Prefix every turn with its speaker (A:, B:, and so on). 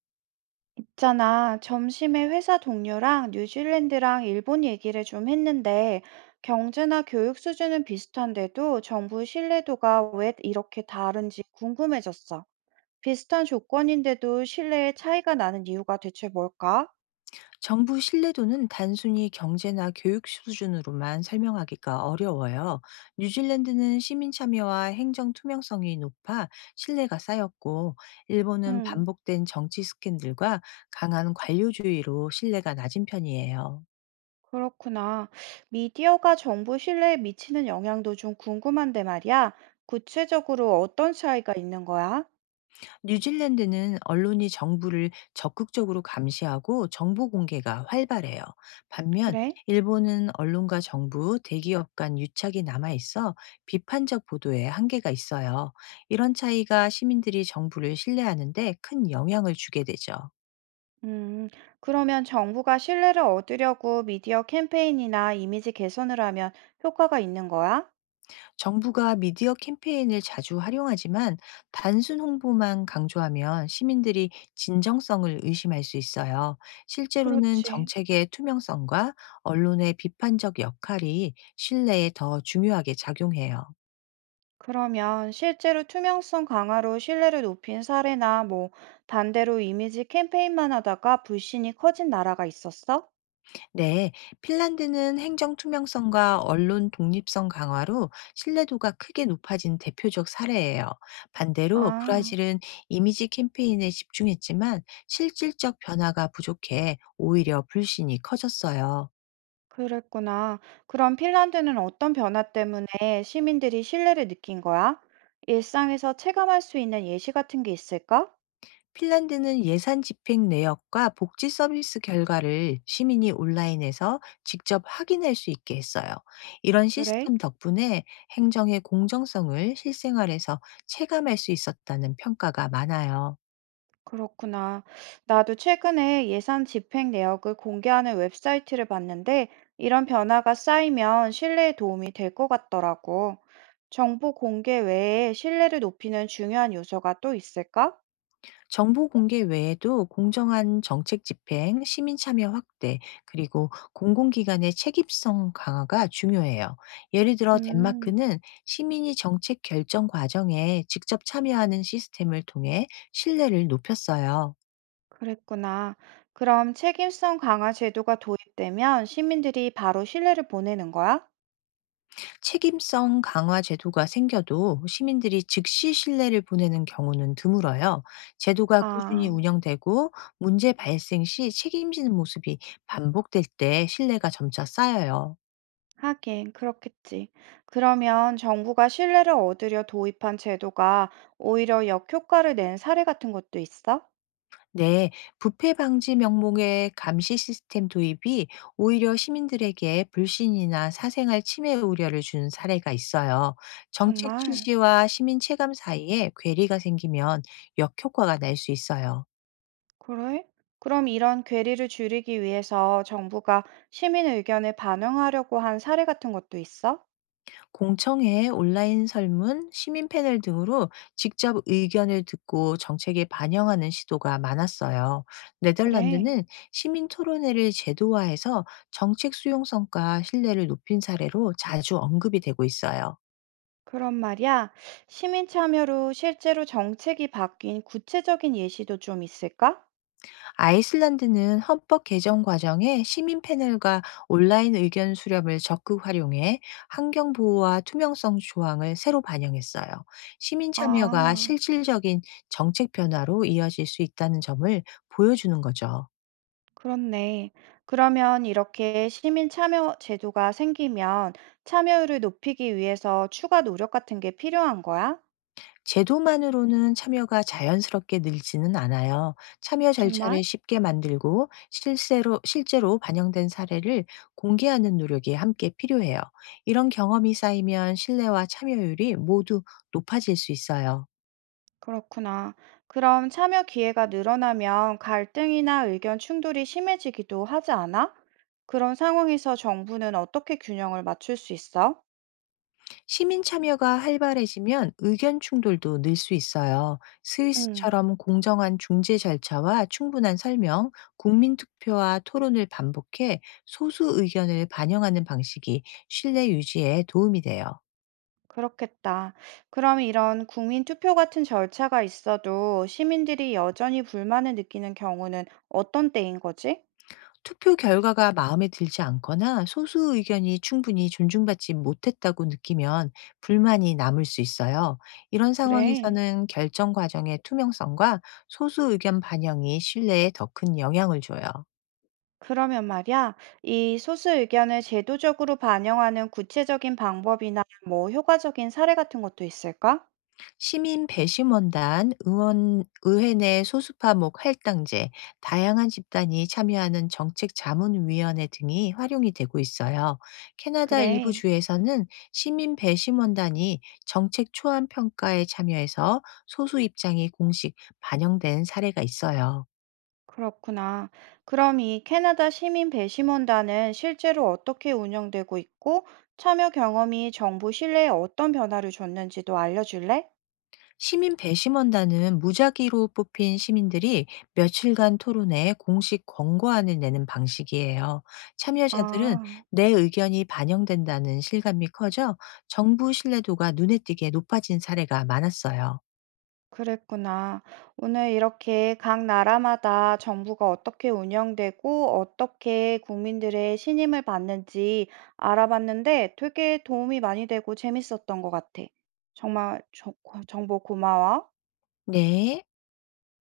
A: 있잖아, 점심에 회사 동료랑 뉴질랜드랑 일본 얘기를 좀 했는데, 경제나 교육 수준은 비슷한데도 정부 신뢰도가 왜 이렇게 다른지 궁금해졌어. 비슷한 조건인데도 신뢰의 차이가 나는 이유가 대체 뭘까?
B: 정부 신뢰도는 단순히 경제나 교육 수준으로만 설명하기가 어려워요. 뉴질랜드는 시민 참여와 행정 투명성이 높아 신뢰가 쌓였고, 일본은
A: 음,
B: 반복된 정치 스캔들과 강한 관료주의로 신뢰가 낮은 편이에요.
A: 그렇구나. 미디어가 정부 신뢰에 미치는 영향도 좀 궁금한데 말이야. 구체적으로 어떤 차이가 있는 거야?
B: 뉴질랜드는 언론이 정부를 적극적으로 감시하고 정보 공개가 활발해요. 반면
A: 그래?
B: 일본은 언론과 정부, 대기업 간 유착이 남아 있어 비판적 보도에 한계가 있어요. 이런 차이가 시민들이 정부를 신뢰하는데 큰 영향을 주게 되죠.
A: 음, 그러면 정부가 신뢰를 얻으려고 미디어 캠페인이나 이미지 개선을 하면 효과가 있는 거야?
B: 정부가 미디어 캠페인을 자주 활용하지만 단순 홍보만 강조하면 시민들이 진정성을 의심할 수 있어요. 실제로는
A: 그렇지.
B: 정책의 투명성과 언론의 비판적 역할이 신뢰에 더 중요하게 작용해요.
A: 그러면 실제로 투명성 강화로 신뢰를 높인 사례나 뭐 반대로 이미지 캠페인만 하다가 불신이 커진 나라가 있었어?
B: 네, 핀란드는 행정 투명성과 언론 독립성 강화로 신뢰도가 크게 높아진 대표적 사례예요. 반대로
A: 아,
B: 브라질은 이미지 캠페인에 집중했지만 실질적 변화가 부족해 오히려 불신이 커졌어요.
A: 그랬구나. 그럼 핀란드는 어떤 변화 때문에 시민들이 신뢰를 느낀 거야? 일상에서 체감할 수 있는 예시 같은 게 있을까?
B: 핀란드는 예산 집행 내역과 복지 서비스 결과를 시민이 온라인에서 직접 확인할 수 있게 했어요. 이런
A: 그래?
B: 시스템 덕분에 행정의 공정성을 실생활에서 체감할 수 있었다는 평가가 많아요.
A: 그렇구나. 나도 최근에 예산 집행 내역을 공개하는 웹사이트를 봤는데 이런 변화가 쌓이면 신뢰에 도움이 될 것 같더라고. 정보 공개 외에 신뢰를 높이는 중요한 요소가 또 있을까?
B: 정보 공개 외에도 공정한 정책 집행, 시민 참여 확대, 그리고 공공기관의 책임성 강화가 중요해요. 예를 들어
A: 음,
B: 덴마크는 시민이 정책 결정 과정에 직접 참여하는 시스템을 통해 신뢰를 높였어요.
A: 그랬구나. 그럼 책임성 강화 제도가 도입되면 시민들이 바로 신뢰를 보내는 거야?
B: 책임성 강화 제도가 생겨도 시민들이 즉시 신뢰를 보내는 경우는 드물어요. 제도가 꾸준히
A: 아.
B: 운영되고 문제 발생 시 책임지는 모습이 반복될 때 신뢰가 점차 쌓여요.
A: 하긴 그렇겠지. 그러면 정부가 신뢰를 얻으려 도입한 제도가 오히려 역효과를 낸 사례 같은 것도 있어?
B: 네, 부패 방지 명목의 감시 시스템 도입이 오히려 시민들에게 불신이나 사생활 침해 우려를 준 사례가 있어요. 정책
A: 정말
B: 취지와 시민 체감 사이에 괴리가 생기면 역효과가 날 수 있어요.
A: 그래? 그럼 이런 괴리를 줄이기 위해서 정부가 시민 의견을 반영하려고 한 사례 같은 것도 있어?
B: 공청회, 온라인 설문, 시민 패널 등으로 직접 의견을 듣고 정책에 반영하는 시도가 많았어요.
A: 그래.
B: 네덜란드는 시민 토론회를 제도화해서 정책 수용성과 신뢰를 높인 사례로 자주 언급이 되고 있어요.
A: 그런 말이야. 시민 참여로 실제로 정책이 바뀐 구체적인 예시도 좀 있을까?
B: 아이슬란드는 헌법 개정 과정에 시민 패널과 온라인 의견 수렴을 적극 활용해 환경 보호와 투명성 조항을 새로 반영했어요. 시민 참여가
A: 아.
B: 실질적인 정책 변화로 이어질 수 있다는 점을 보여주는 거죠.
A: 그렇네. 그러면 이렇게 시민 참여 제도가 생기면 참여율을 높이기 위해서 추가 노력 같은 게 필요한 거야?
B: 제도만으로는 참여가 자연스럽게 늘지는 않아요. 참여
A: 정말?
B: 절차를 쉽게 만들고 실제로 반영된 사례를 공개하는 노력이 함께 필요해요. 이런 경험이 쌓이면 신뢰와 참여율이 모두 높아질 수 있어요.
A: 그렇구나. 그럼 참여 기회가 늘어나면 갈등이나 의견 충돌이 심해지기도 하지 않아? 그런 상황에서 정부는 어떻게 균형을 맞출 수 있어?
B: 시민 참여가 활발해지면 의견 충돌도 늘 수 있어요.
A: 음,
B: 스위스처럼 공정한 중재 절차와 충분한 설명, 국민 투표와 토론을 반복해 소수 의견을 반영하는 방식이 신뢰 유지에 도움이 돼요.
A: 그렇겠다. 그럼 이런 국민 투표 같은 절차가 있어도 시민들이 여전히 불만을 느끼는 경우는 어떤 때인 거지?
B: 투표 결과가 마음에 들지 않거나 소수 의견이 충분히 존중받지 못했다고 느끼면 불만이 남을 수 있어요. 이런
A: 그래.
B: 상황에서는 결정 과정의 투명성과 소수 의견 반영이 신뢰에 더 큰 영향을 줘요.
A: 그러면 말이야, 이 소수 의견을 제도적으로 반영하는 구체적인 방법이나 뭐 효과적인 사례 같은 것도 있을까?
B: 시민 배심원단, 의원 의회 내 소수파 목 할당제, 다양한 집단이 참여하는 정책 자문 위원회 등이 활용이 되고 있어요. 캐나다 일부
A: 그래,
B: 주에서는 시민 배심원단이 정책 초안 평가에 참여해서 소수 입장이 공식 반영된 사례가 있어요.
A: 그렇구나. 그럼 이 캐나다 시민 배심원단은 실제로 어떻게 운영되고 있고, 참여 경험이 정부 신뢰에 어떤 변화를 줬는지도 알려줄래?
B: 시민 배심원단은 무작위로 뽑힌 시민들이 며칠간 토론회 공식 권고안을 내는 방식이에요. 참여자들은
A: 아.
B: 내 의견이 반영된다는 실감이 커져 정부 신뢰도가 눈에 띄게 높아진 사례가 많았어요.
A: 그랬구나. 오늘 이렇게 각 나라마다 정부가 어떻게 운영되고 어떻게 국민들의 신임을 받는지 알아봤는데 되게 도움이 많이 되고 재밌었던 것 같아. 정말 정보 고마워.
B: 네.